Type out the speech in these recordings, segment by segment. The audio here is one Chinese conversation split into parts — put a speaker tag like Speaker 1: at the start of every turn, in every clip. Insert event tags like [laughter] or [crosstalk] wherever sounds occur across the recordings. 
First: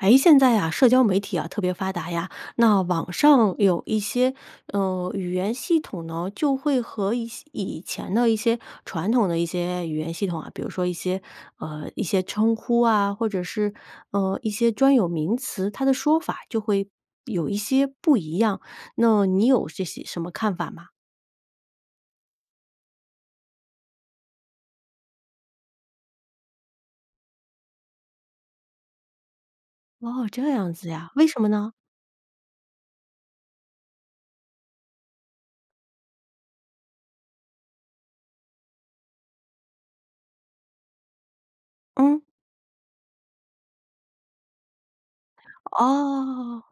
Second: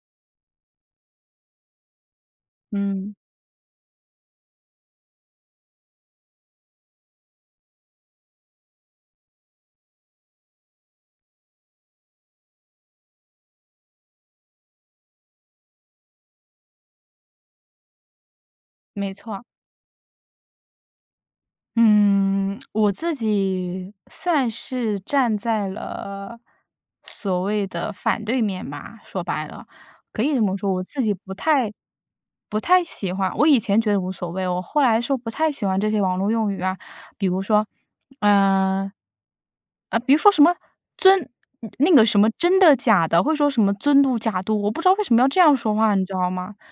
Speaker 1: 诶，现在啊，社交媒体啊，特别发达呀，那网
Speaker 2: 嗯。
Speaker 1: 上有一些，呃，语言系统呢，就会和一些以前的一些传统的一些语言系统啊，比如说一些呃，一些称呼啊，或者是，呃，一些专有名词，它的说法就会有一些不一样，
Speaker 2: 没
Speaker 1: 那
Speaker 2: 错。
Speaker 1: 你有这些什么看法吗？
Speaker 2: 嗯，我自己算是站在了，所谓的反对面吧，说白了。可
Speaker 1: 哦，
Speaker 2: 以这
Speaker 1: 这
Speaker 2: 么
Speaker 1: 样
Speaker 2: 说，我
Speaker 1: 子
Speaker 2: 自
Speaker 1: 呀，
Speaker 2: 己
Speaker 1: 为
Speaker 2: 不
Speaker 1: 什么
Speaker 2: 太
Speaker 1: 呢？
Speaker 2: 不太喜欢我以前觉得无所谓，我后来说不太喜欢这些网络用语啊，比如说，呃呃，比如说什么尊那个什
Speaker 1: 嗯。
Speaker 2: 么真的假的，或者说什么尊嘟假嘟，我不知道为什么要这样说话，你知道吗？
Speaker 1: 哦。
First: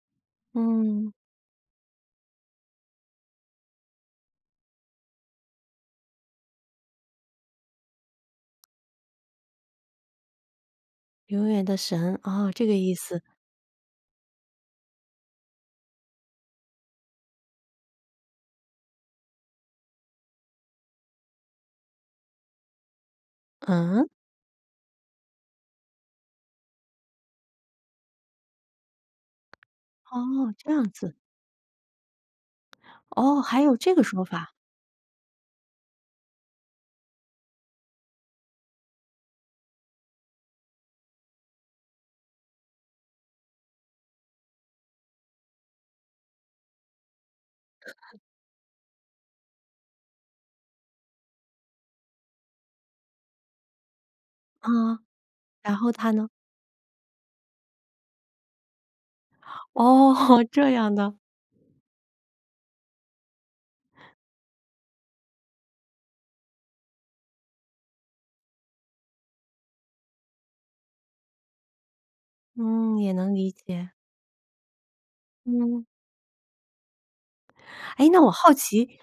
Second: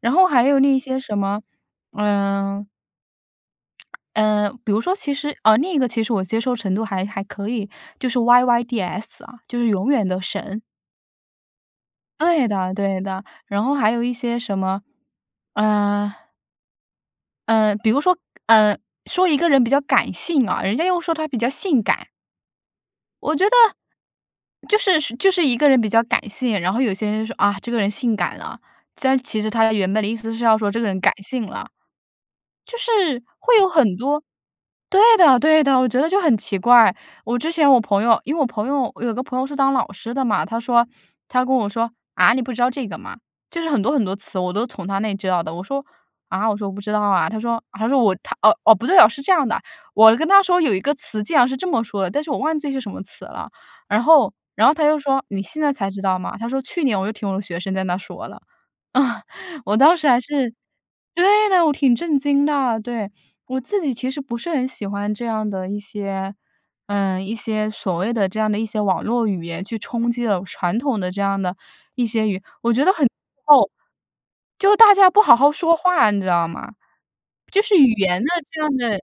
Speaker 2: 然后还有那些
Speaker 1: 嗯。
Speaker 2: 什么，嗯呃，比如说，其实呃，另一个其实我接受程度还还可以，就是 yyds 啊，就是永远的神。
Speaker 1: 永远的神，
Speaker 2: 对
Speaker 1: 啊，这个
Speaker 2: 的
Speaker 1: 意
Speaker 2: 对
Speaker 1: 思。
Speaker 2: 的，然后还有一些什么，呃嗯，比如说，嗯，说一个人比较感性啊，人家又说他比较性感。我觉得
Speaker 1: 嗯？
Speaker 2: 就是是就是一个人比较感性，然后有些人就说：“啊，这个人性感了”。但是其实他原本的意思是
Speaker 1: 哦，
Speaker 2: 要说
Speaker 1: 这
Speaker 2: 这个
Speaker 1: 样
Speaker 2: 人感
Speaker 1: 子。
Speaker 2: 性了。就是
Speaker 1: 哦，
Speaker 2: 会
Speaker 1: 还
Speaker 2: 有
Speaker 1: 有这
Speaker 2: 很
Speaker 1: 个
Speaker 2: 多
Speaker 1: 说法。
Speaker 2: 对的对的，我觉得就很奇怪。我之前我朋友因为我朋友我有个朋友是当老师的嘛，他说他就跟我说：“啊，你不知道这个吗？”就是很多很多词，我都是从他那里知道的。我说：“啊？”我说：“我不知道啊。”他说他说我
Speaker 1: [chuckles]
Speaker 2: 哦哦，不对哦，是这样的，我跟他说有一个词竟然是这么说的，但是我忘记是什么词了。然后然后他
Speaker 1: 嗯，
Speaker 2: 又说：“你现在
Speaker 1: 然
Speaker 2: 才
Speaker 1: 后
Speaker 2: 知
Speaker 1: 他
Speaker 2: 道
Speaker 1: 呢？
Speaker 2: 吗？”他说：“去年我就听我的学生在那儿说了。”嗯，我当时
Speaker 1: 哦，
Speaker 2: 还是
Speaker 1: 这样的。
Speaker 2: 对的，我挺震惊的，对，我自己其实不是很喜欢这样的一些呃，一些所谓的这样的一些网络语言去冲击了传统的这样的一些语我觉得
Speaker 1: 嗯，
Speaker 2: 很
Speaker 1: 也能理
Speaker 2: [unintelligible]
Speaker 1: 解。
Speaker 2: 就大家不好好说
Speaker 1: 嗯。
Speaker 2: 话，你知道吗？就是语
Speaker 1: 诶，那
Speaker 2: 言的
Speaker 1: 我好
Speaker 2: 这样
Speaker 1: 奇，
Speaker 2: 的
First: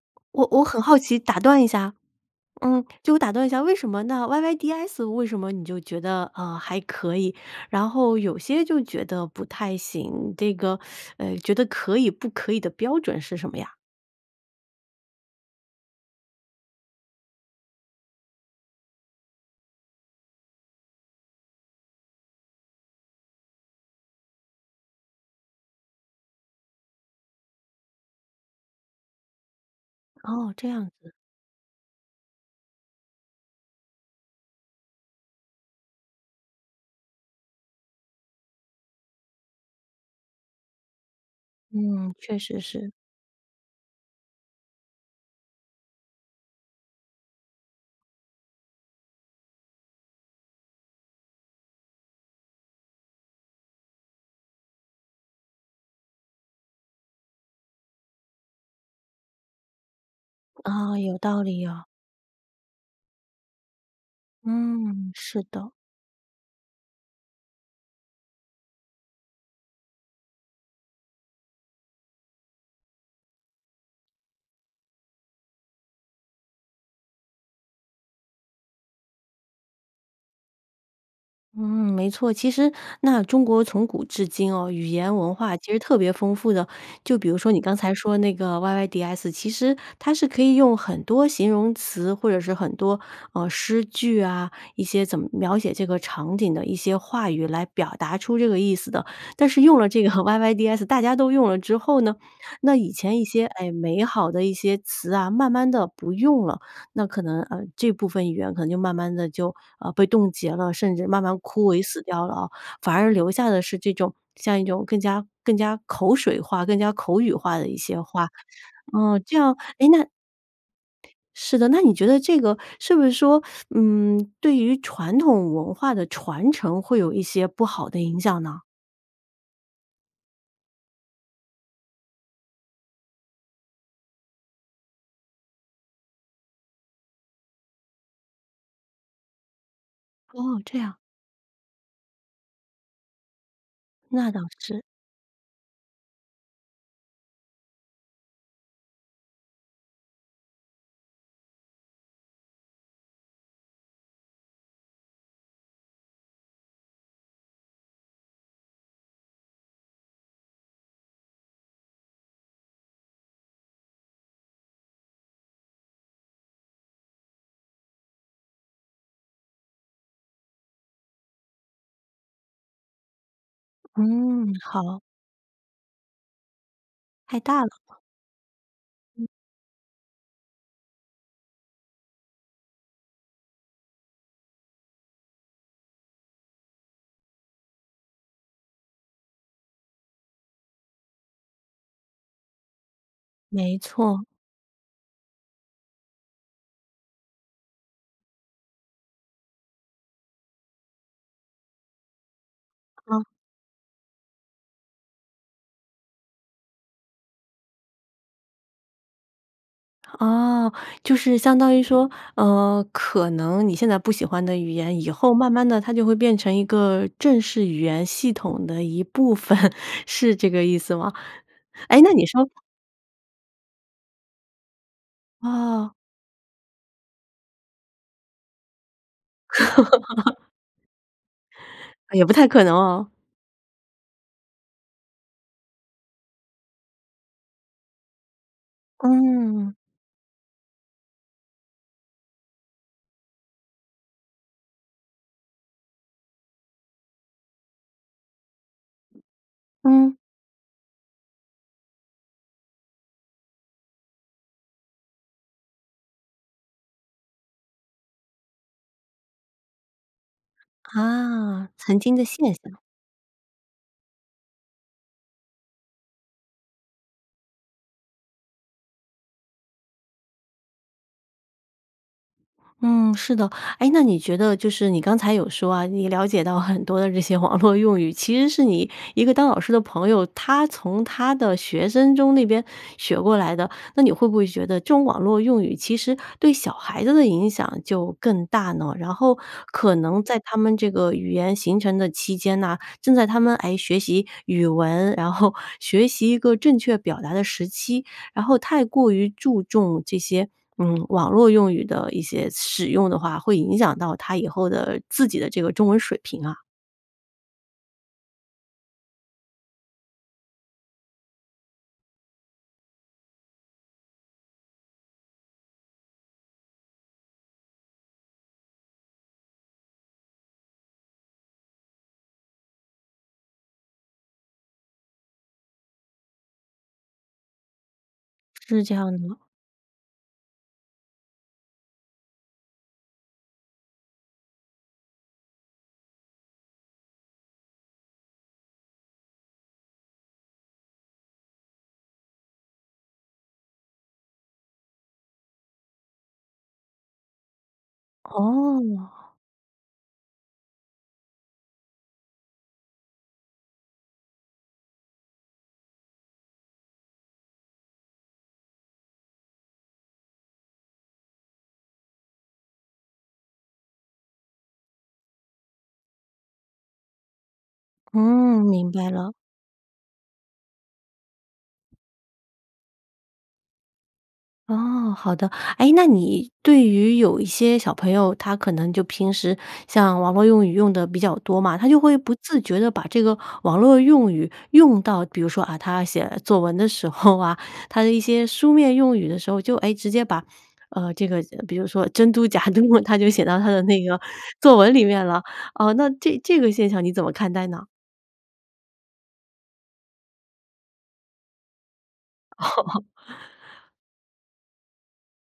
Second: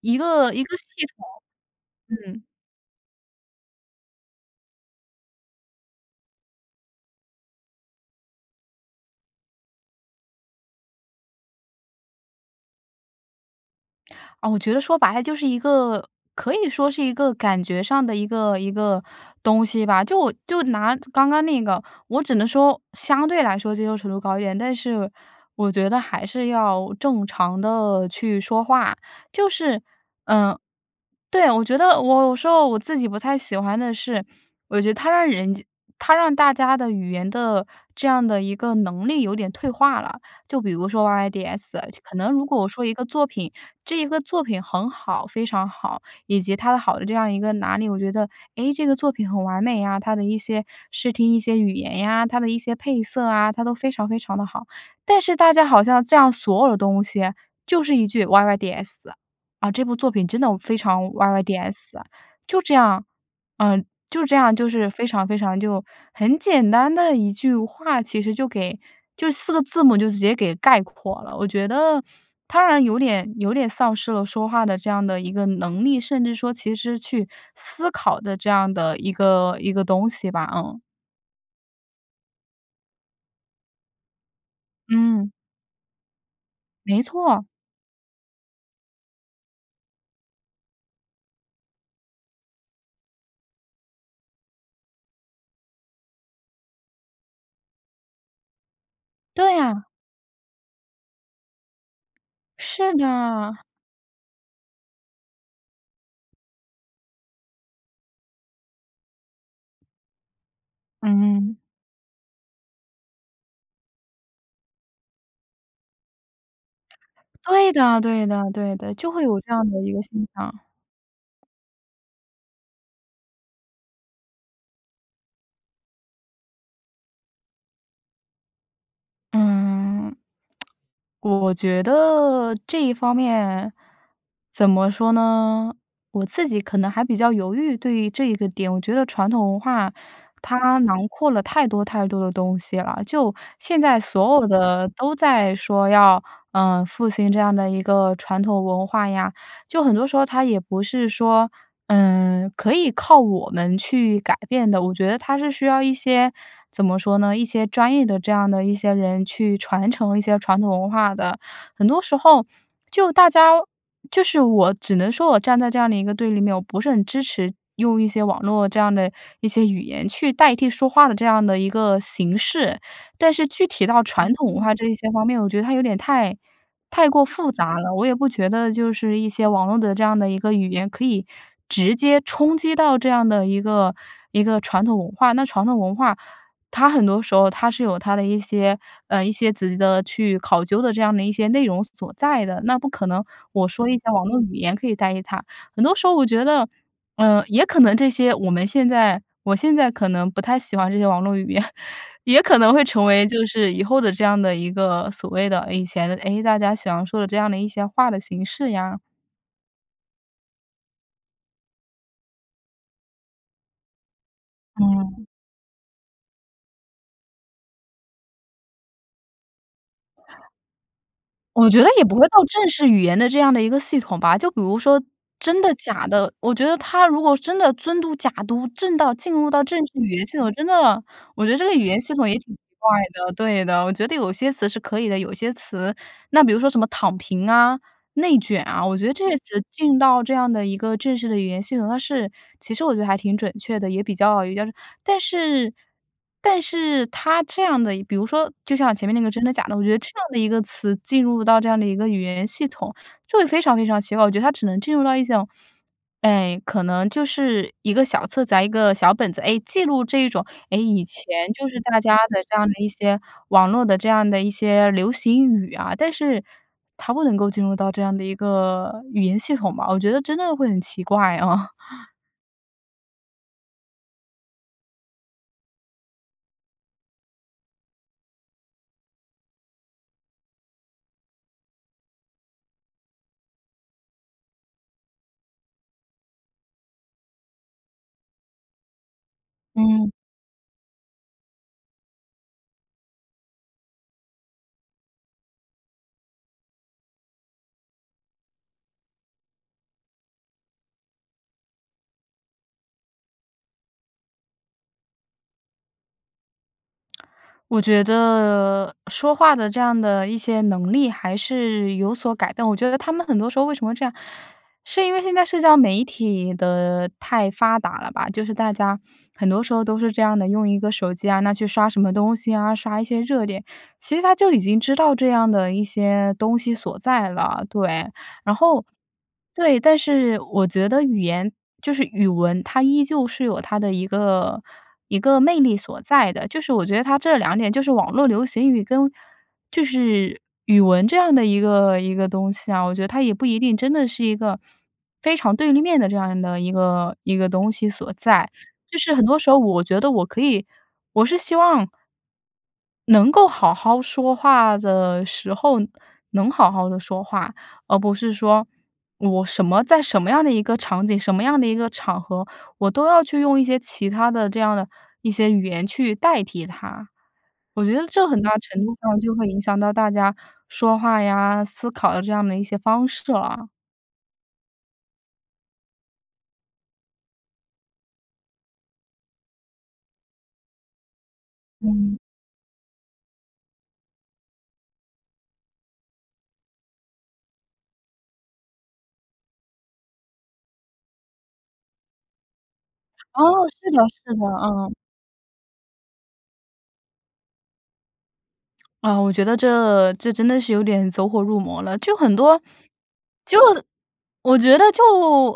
Speaker 2: 一
Speaker 1: 我
Speaker 2: 个一
Speaker 1: 我
Speaker 2: 个
Speaker 1: 很
Speaker 2: 系
Speaker 1: 好奇
Speaker 2: 统。
Speaker 1: 打断一下
Speaker 2: 嗯。
Speaker 1: 嗯，就我打断一下，为什么那 YYDS 为什么你就觉得，呃，还可以，然后有些就觉得不太行，这个，[sucks teeth] 呃，觉得可以不可以的标准是什么呀？
Speaker 2: 啊，我觉得说白了就是一个可以说是一个感觉上的一个一个东西吧。就就拿刚刚那个，我只能说，相对来说接受程度高一点，但是我觉得还是要正常地去说话。就是，
Speaker 1: 哦，
Speaker 2: 呃，
Speaker 1: 这样子。
Speaker 2: 对，我觉得我有时候我自己不太喜欢的是，我觉得它让人家它让大家的语言的这样的一个能力有点退化了。就比如说 YYDS，就
Speaker 1: 嗯，
Speaker 2: 可能
Speaker 1: 确
Speaker 2: 如果
Speaker 1: 实
Speaker 2: 我说
Speaker 1: 是。
Speaker 2: 一个作品，这一个作品很好，非常好，以及它的好的这样一个哪里。我觉得，哎，这个作品很完美啊，它的一些视听、一些语言呀，它的一些配色啊，它都非常非常地好。但是大家好像这样所有的东西就是一句 YYDS，“ 啊，这部作品真的非
Speaker 1: 啊，
Speaker 2: 常
Speaker 1: 有道理哦。
Speaker 2: YYDS 啊”，就这样，嗯，就这样就是非
Speaker 1: 嗯，
Speaker 2: 常非
Speaker 1: 是
Speaker 2: 常
Speaker 1: 的。
Speaker 2: 就很简单的一句话其实就给就4个字母就直接给概括了。我觉得它让人有点有点丧失了说话的这样的一个能力，甚至说其实去思考的这样的一个一个东西吧。嗯。
Speaker 1: 嗯，没错，其实那中国从古至今哦，语言
Speaker 2: 嗯。
Speaker 1: 文化其实特别丰富的。
Speaker 2: 没
Speaker 1: 就比如
Speaker 2: 错。
Speaker 1: 说你刚才说那个 YYDS，其实它是可以用很多形容词，或者是很多，呃，诗句啊，一些怎么描写这个场景的一些话语来表达出这个意思的。但
Speaker 2: 对
Speaker 1: 是用
Speaker 2: 啊。
Speaker 1: 了这个 YYDS，大家都用了之后呢，那以
Speaker 2: 是
Speaker 1: 前一些，
Speaker 2: 的。
Speaker 1: 哎，美好的一些词啊，慢慢地不用了，那可能，呃，这部分语言可能就慢慢地就，呃，被冻结了，甚至慢慢
Speaker 2: 嗯。
Speaker 1: 枯萎死掉了啊。反而留下的是这种像一种更加更加口水化、更加口语化的
Speaker 2: 对
Speaker 1: 一
Speaker 2: 的
Speaker 1: 些
Speaker 2: 对
Speaker 1: 话。
Speaker 2: 的对的，就
Speaker 1: 呃，
Speaker 2: 会
Speaker 1: 这
Speaker 2: 有这
Speaker 1: 样
Speaker 2: 样的
Speaker 1: 诶，
Speaker 2: 一个
Speaker 1: 那
Speaker 2: 现象。
Speaker 1: 是的，那你觉得这个是不是说，[sucks teeth] 嗯，对于传统文化的传承会有一些不好的影响呢？
Speaker 2: 嗯。[tsk] 我我觉得这一方面，怎么说呢，我自己可能还比较犹豫，对于这一个点，我觉得传统文化
Speaker 1: 哦，
Speaker 2: 它
Speaker 1: 这样。
Speaker 2: 囊括了太多太多的东西了。就现在
Speaker 1: 那
Speaker 2: 所
Speaker 1: 倒
Speaker 2: 有
Speaker 1: 是。
Speaker 2: 的都在说要，呃，复兴这样的一个传统文化呀，就很多时候它也不是说，嗯，可以靠我们去改变的。我觉得它是需要一些，怎么说呢，一些专业的这样的一些人去传承一些传统文化的。很多时候，就大家就是我只能说我站在这样的一个对立面，我不是很支持用一些网络这样的一些语言去代替说话的这样的一个形式。但是具体到传统
Speaker 1: 嗯，
Speaker 2: 文化这一
Speaker 1: 好。
Speaker 2: 些方面，我觉得它有点太太过
Speaker 1: 太
Speaker 2: 复
Speaker 1: 大了
Speaker 2: 杂了，
Speaker 1: 吗？
Speaker 2: 我也不觉得就是一些网络的这样的一个语言可以直接冲击到这样的一个一个传统文化。那传统文化，它很多时候它是有它的一些呃，一些自己的去考究的这样的一些内容所在的，那不可能，我
Speaker 1: 没
Speaker 2: 说一下网
Speaker 1: 错。
Speaker 2: 络语言可以代替它。很多时候我觉得，呃，也可能这些我们现在我现在可能不太喜欢这些网络语言，也可能会成为
Speaker 1: 嗯。
Speaker 2: 就是以后的这样的一个所谓的以前的，诶，大家想要说的这样的一些话的形式呀。
Speaker 1: 啊，就是相当于说，呃，可能你现在不喜欢的语言，以
Speaker 2: 嗯。
Speaker 1: 后慢慢地它就会变成一个正式语言系统的一部分，是这个意思吗？
Speaker 2: 我觉得
Speaker 1: 诶，
Speaker 2: 也
Speaker 1: 那
Speaker 2: 不
Speaker 1: 你
Speaker 2: 会到
Speaker 1: 说
Speaker 2: 正式语言的这样的一个系统吧，就比如说真的
Speaker 1: 哦。
Speaker 2: 假的，我觉得它如果真的“尊嘟假嘟”正到进入到正式语言系
Speaker 1: [laughs]
Speaker 2: 统，真的，我觉得这个语言系
Speaker 1: 啊，也
Speaker 2: 统
Speaker 1: 不
Speaker 2: 也
Speaker 1: 太
Speaker 2: 挺奇
Speaker 1: 可能
Speaker 2: 怪
Speaker 1: 哦。
Speaker 2: 的对的，我觉得有些词是可以的，有些词那比如说什么躺平啊、内卷啊，我觉得这些词
Speaker 1: 嗯。
Speaker 2: 进到这样的一个正式的语言系统，它是其实我觉得还挺准确的，也比较有价值。但是但是它这样的比如说就像前面那个真的假的，我觉得这
Speaker 1: 嗯。
Speaker 2: 样的一个词进入到这样的一个语言系统，就会非常非常奇怪，我觉得它只能进入到一种，哎，可能就是一个小册子啊、一个小本子。诶，记录这一种，诶，以前就
Speaker 1: 啊，
Speaker 2: 是大
Speaker 1: 曾
Speaker 2: 家
Speaker 1: 经的
Speaker 2: 的
Speaker 1: 现
Speaker 2: 这样的
Speaker 1: 象。
Speaker 2: 一些网络的这样的一些流行语啊，但是它不能够进入到这样的一个语言系统吧，我觉得真的会很奇怪，啊。[chuckles]
Speaker 1: 嗯，是的。诶，那你觉得就是你刚才有说啊，你了解到很多的这些网络用语，其实是你一个当老师的朋友，他从他的学生中那边学过来的。那你会不会觉得这种网络用语其实对小孩子的影响就更大呢？然后可
Speaker 2: 嗯。
Speaker 1: 能在他们这个语言形成的期间呐，正在他们，诶，学习语文，然后学习一个正确表达的时期，然后太过于注重这些，嗯，网络用语的一些使用的话，会影响到他以后的自己的这个中文水平啊？
Speaker 2: 我觉得，说话的这样的一些能力还是有所改变，我觉得他们很多时候为什么这样，是因为现在社交媒体的太发达了吧。就是大家，很多时候都是这样的，用一个手机啊，那去刷什么东西啊，刷一些热点，其实他就已经知道这样的一些东西所在了，对。然
Speaker 1: 是
Speaker 2: 后
Speaker 1: 这样的。
Speaker 2: 对，但是我觉得语言就是语文，它依旧是有它的一个一个魅力所在的，就是我觉得它这两点，就是网络流行语跟就是语文这样的一个一个东西啊，我觉得它也不一定真的是一个非常对立面的这样的一个一个东西所在。就是很
Speaker 1: 哦。
Speaker 2: 多时候我觉得我可以我是希望能够好好说话的时候，能好好地说话，而不是说我什么在什么样的一个场景，什么样的一个场合，我都要去用一些其他的这样的一些语言去代替它。我觉得这很大
Speaker 1: 嗯，
Speaker 2: 程
Speaker 1: 明
Speaker 2: 度
Speaker 1: 白
Speaker 2: 上
Speaker 1: 了。
Speaker 2: 就会影响到大家说话呀、思考的这样的一些方式了。
Speaker 1: 哦，好的。哎，那你对于有一些小朋友，他可能就平时像网络用语用得比较多嘛，他就会
Speaker 2: 嗯。
Speaker 1: 不自觉地把这个网络用语用到比如说，啊，他写作文的时候啊，他的一些书面用语的时候，就，哎，直接把，呃，这个比如说“真嘟假嘟”，他就写到
Speaker 2: 哦，
Speaker 1: 他的
Speaker 2: 是的
Speaker 1: 那个
Speaker 2: 是的，
Speaker 1: 作文
Speaker 2: 嗯。
Speaker 1: 里面了。呃，那这这个现象你怎么看待呢？
Speaker 2: 啊，我觉得这这真的是有点走火入魔了，就很多
Speaker 1: [laughs]
Speaker 2: 就我觉得就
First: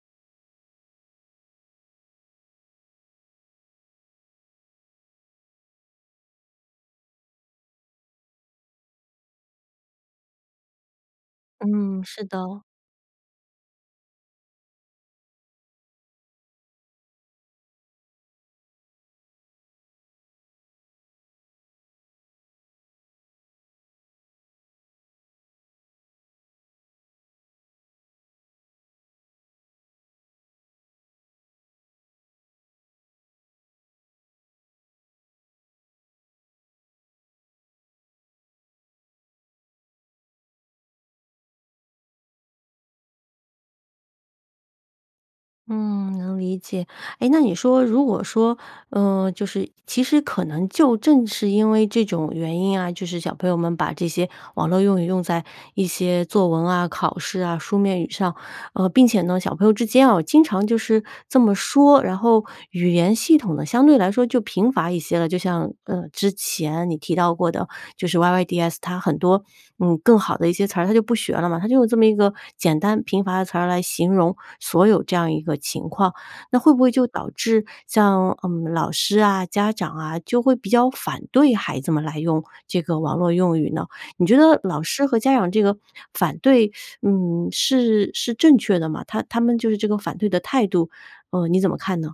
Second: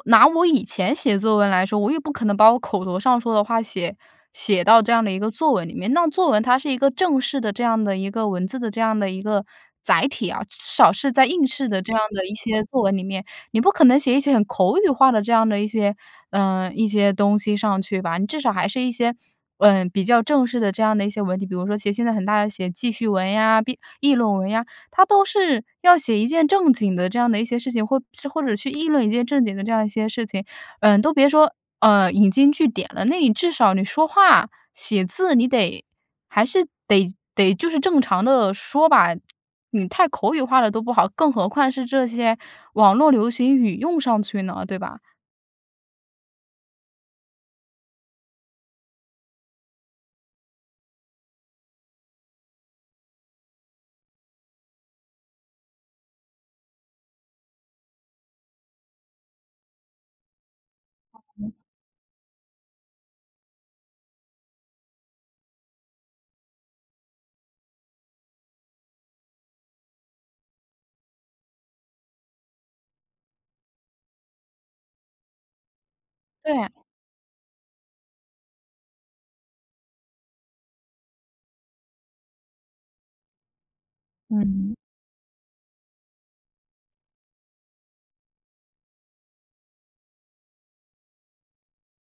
Speaker 2: 拿我以前写作文来说，我也不可能把我口头上说的话写写到这样的一个作文里面，那作文它是一个正式的这样的一个文字的这样的一个载体啊。至少是在应试的这样
Speaker 1: 嗯，是
Speaker 2: 的一
Speaker 1: 的。
Speaker 2: 些作文里面，你不可能写一些很口语化的这样的一些呃，一些东西上去吧。你至少还是一些，呃，比较正式的这样的一些文体，比如说写现在很大家写记叙文呀，闭议论文呀，它都是要写一件正经的这样的一些事情或者或者去议论一件正经的这样一些事情，呃，都别说，呃，引经据典了。那你至少你说话写字你得还是得得就是正常地说吧，你太口语化了都不好，更何况是这些网络流行语用上去呢，对吧？
Speaker 1: 嗯，能理解。诶，那你说如果说，呃，就是其实可能就正是因为这种原因啊，就是小朋友们把这些网络用语用在一些作文啊，考试啊，书面语上，呃，并且呢，小朋友之间啊经常就是这么说，然后语言系统呢相对来说就贫乏一些了。就像，呃，之前你提到过的，就是 yyds 它很多，嗯，更好的一些词儿，他就不学了嘛，他就用这么一个简单贫乏的词儿来形容所有这样一个情况。那
Speaker 2: 对。
Speaker 1: 会不会就导致像，嗯，老师啊，家长啊，就会比较反对孩子们来用这个网络用语呢？你觉得
Speaker 2: 嗯。
Speaker 1: 老师和家长这个反对，[sucks teeth] 嗯，是是正确的吗？他他们就是这个反对的态度，呃，你怎么看呢？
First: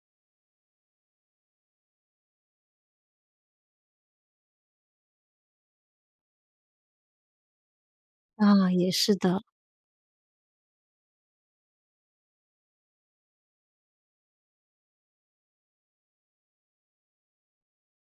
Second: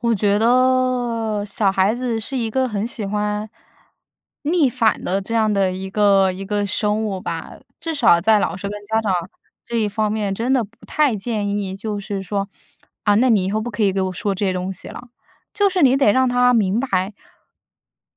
Speaker 2: 我觉得小孩子是一个很喜欢逆反的这样的一个一个生物吧，至少在老师
Speaker 1: 啊，
Speaker 2: 跟
Speaker 1: 也
Speaker 2: 家长
Speaker 1: 是的。
Speaker 2: 这一方面真的不太建议，就是说，啊，那你以后不可以给我说这些东西了。就是你得让他明白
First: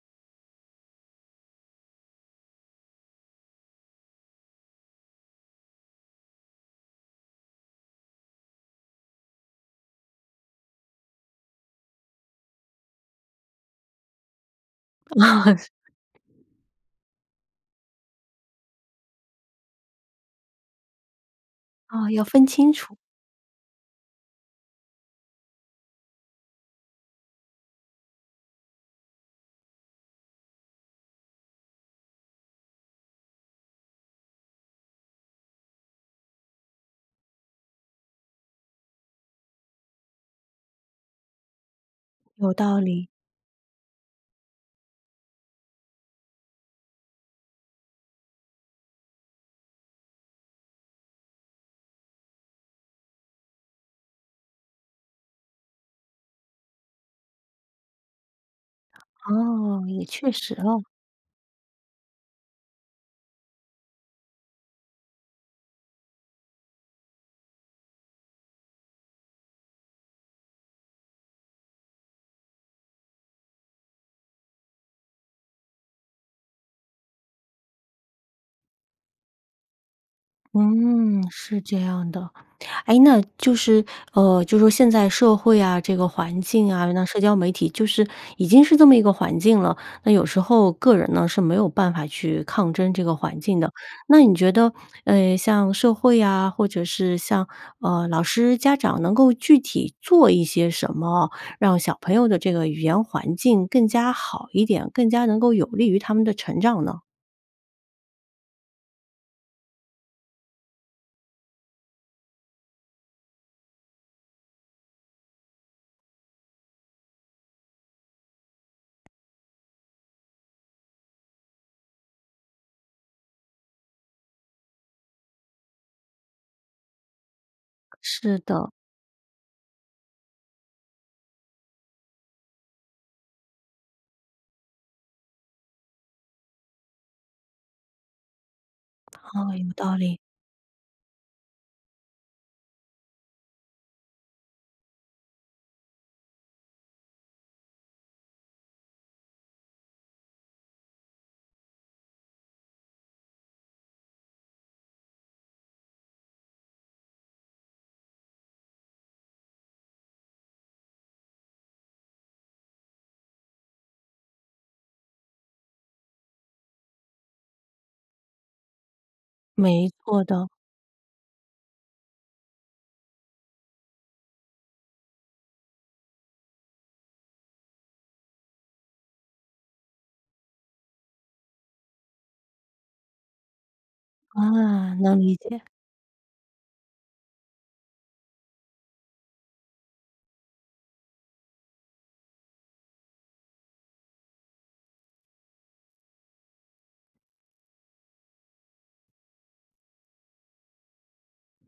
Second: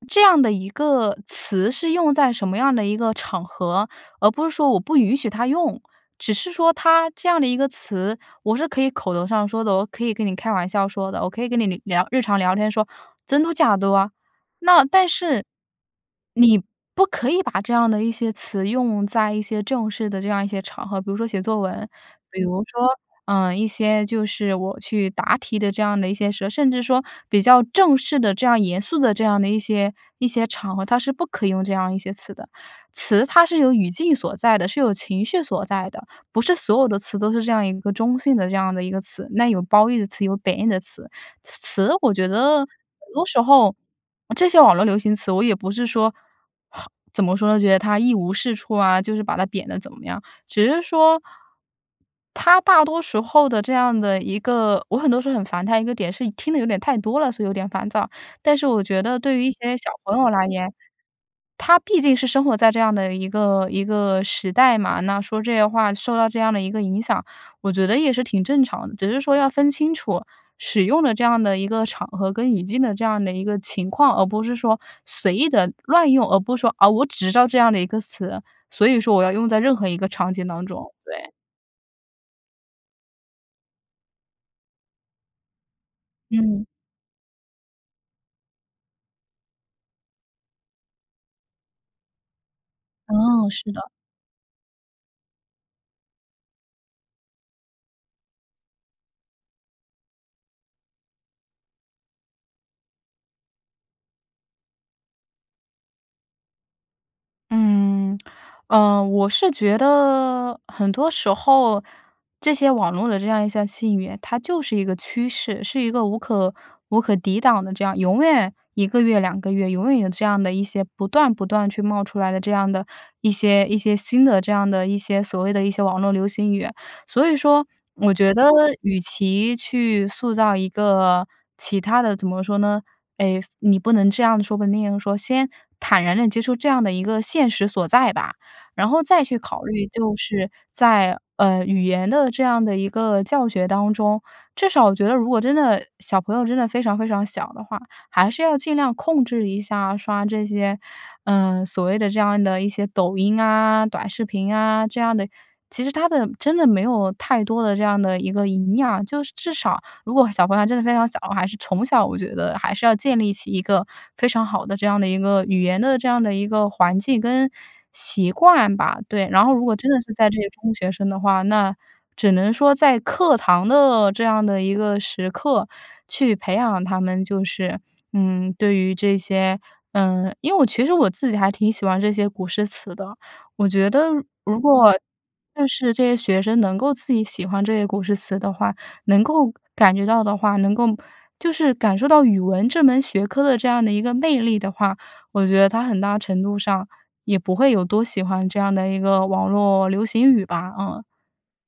Speaker 2: 这样的一个词是用在什么样的一个场合，而不是说我不允许他用。只是说它这样的一个词，我是可以口头上说的，我可以跟你开玩笑说的，我可以跟你聊聊日常聊天说“真嘟假嘟”啊。那但是，你
Speaker 1: [chuckles] 是。
Speaker 2: 不可以把这样的一些词用在一些正式的这样一些场合，比如说写作文。
Speaker 1: 哦，要
Speaker 2: 比
Speaker 1: 分
Speaker 2: 如
Speaker 1: 清
Speaker 2: 说，
Speaker 1: 楚。
Speaker 2: 呃，一些就是我去答题的这样的一些社甚至说比较正式的这样严肃的这样的一些一些场合，它是不可以用这样一些词的。词它是有语境所在的，是有情绪所在的，不是所有的词都是这样一个中性的这样的一个词，那有褒义的词，有贬义的词。词我觉
Speaker 1: 有
Speaker 2: 得，很
Speaker 1: 道理。
Speaker 2: 多时候呃，这些网络流行词我也不是说怎么说呢，觉得它一无是处啊，就是把它贬得怎么样。只是说它大多时候这样的一个我很多时候很烦它一个点是听得有点太多了，所以有点烦躁。但是我觉得对于一些
Speaker 1: 哦，
Speaker 2: 小
Speaker 1: 也
Speaker 2: 朋友
Speaker 1: 确
Speaker 2: 来
Speaker 1: 实
Speaker 2: 言，
Speaker 1: 哦。
Speaker 2: 他毕竟是生活在这样的一个一个时代嘛，那说这些话，受到这样的一个影响，我觉得也是挺正常的。只是说要分清楚使用的这样的一个场合跟语境的这样的一个情况，而不是说随意地乱用，而不是说，啊，我只知道这样的一个词，所以说我要用在任何一个场景当中，
Speaker 1: 嗯，
Speaker 2: 对。
Speaker 1: 是这样的。诶，那就是，呃，就是说现在社会啊这个环
Speaker 2: 嗯。
Speaker 1: 境啊，那社交媒体就是已经是这么一个环境了，那有时候个人呢是没有办法去抗争这个环
Speaker 2: 哦，
Speaker 1: 境
Speaker 2: 是
Speaker 1: 的。
Speaker 2: 的。
Speaker 1: 那你觉得，呃，像社会啊，或者是像，呃，老师家长能够具体做一些什么哦，让小朋友的这个语言环境更加好一点，更加能够有利于他们的成长呢？
Speaker 2: 嗯，呃，我是觉得很多时候，这些网络的这样一项信源，它就是一个趋势，是一个无可无可抵挡的这样永远1个月、2个月永远有这样的一些不断不断去冒出来的这样的一些一些新的这样的一些所谓的一些网络流行语。所以说，我觉
Speaker 1: 是
Speaker 2: 得
Speaker 1: 的。
Speaker 2: 与其去塑造一个其它的怎么说呢，诶，你不能这样说、不能那样说，先坦然地接受这样的一个现实所在吧。然后再去
Speaker 1: 好，
Speaker 2: 考
Speaker 1: 有
Speaker 2: 虑，
Speaker 1: 道
Speaker 2: 就
Speaker 1: 理。
Speaker 2: 是在，呃，语言的这样的一个教学当中，至少我觉得如果真的小朋友真的非常非常小的话，还是要尽量控制一下刷这些，呃，所谓的这样的一些抖音啊，短视频啊，这样的。其实它的真的没有太多的这样的一个营养，就是至少如果小朋友真的非常小，还是从小我觉得还是要建立起一个非常好的这样的一个，语言的这样的一个环境跟习惯吧。对，然后如果
Speaker 1: 没
Speaker 2: 真的是
Speaker 1: 错
Speaker 2: 在这个
Speaker 1: 的。
Speaker 2: 中学生的话，那只能说在课堂的这样的一个时刻去培养他们就是，嗯，对于这些呃，因为我其实我自己还挺喜欢这些古诗词的，我觉得如果
Speaker 1: 啊，能理解。
Speaker 2: 就是这些学生能够自己喜欢这些古诗词的话，能够感觉到的话，能够就是感受到语文这门学科的这样的一个魅力的话，我觉得它很大程度上，也不会有多喜欢这样的一个网络流行语吧。嗯。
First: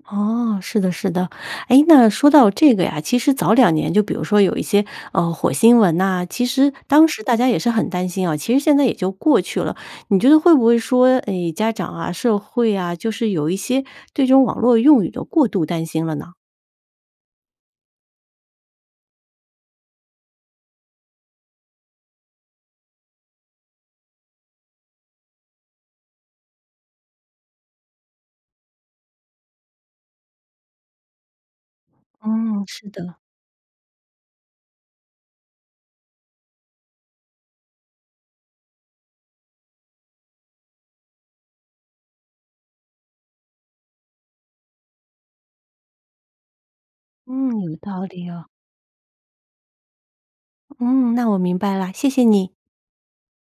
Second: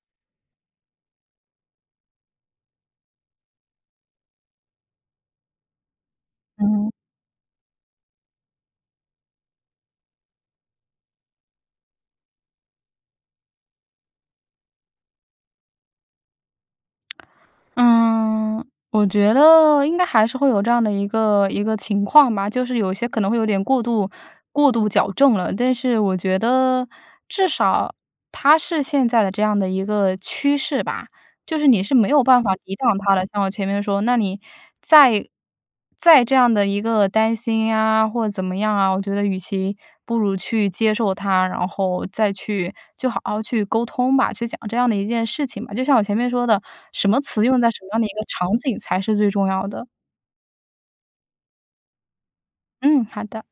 Speaker 1: 哦，是的是的。诶，那说到这个呀，其实早2年就比如说有一些，呃，火星文呐，其实
Speaker 2: 嗯。
Speaker 1: 当时大家也是很担心啊，其实现在也就过去了。你觉得会不会说，诶，家长啊，社会啊，就是有一些对这种网络用语的过度担心了呢？
Speaker 2: [tsk] 嗯，我觉得应该还是会有这样的一个一个情况吧，就是有些可能会有点过度过度矫正了。但是我觉得至少它是现在的这样的一个趋势吧。就是你是没有办法
Speaker 1: 哦，
Speaker 2: 抵
Speaker 1: 是
Speaker 2: 挡它
Speaker 1: 的。
Speaker 2: 的，像我前面说，那你再再这样的一个担心啊或怎么样啊，我觉得与其不如去接受它，然后再去就好好去沟通吧，去讲这样的一件事情吧。就像我前面说的，什么词用
Speaker 1: 嗯，
Speaker 2: 在
Speaker 1: 有
Speaker 2: 什么样
Speaker 1: 道
Speaker 2: 的一个
Speaker 1: 理
Speaker 2: 场
Speaker 1: 哦。
Speaker 2: 景才是最重要的。
Speaker 1: 嗯，那我明白啦，谢谢你。
Speaker 2: 嗯，好的。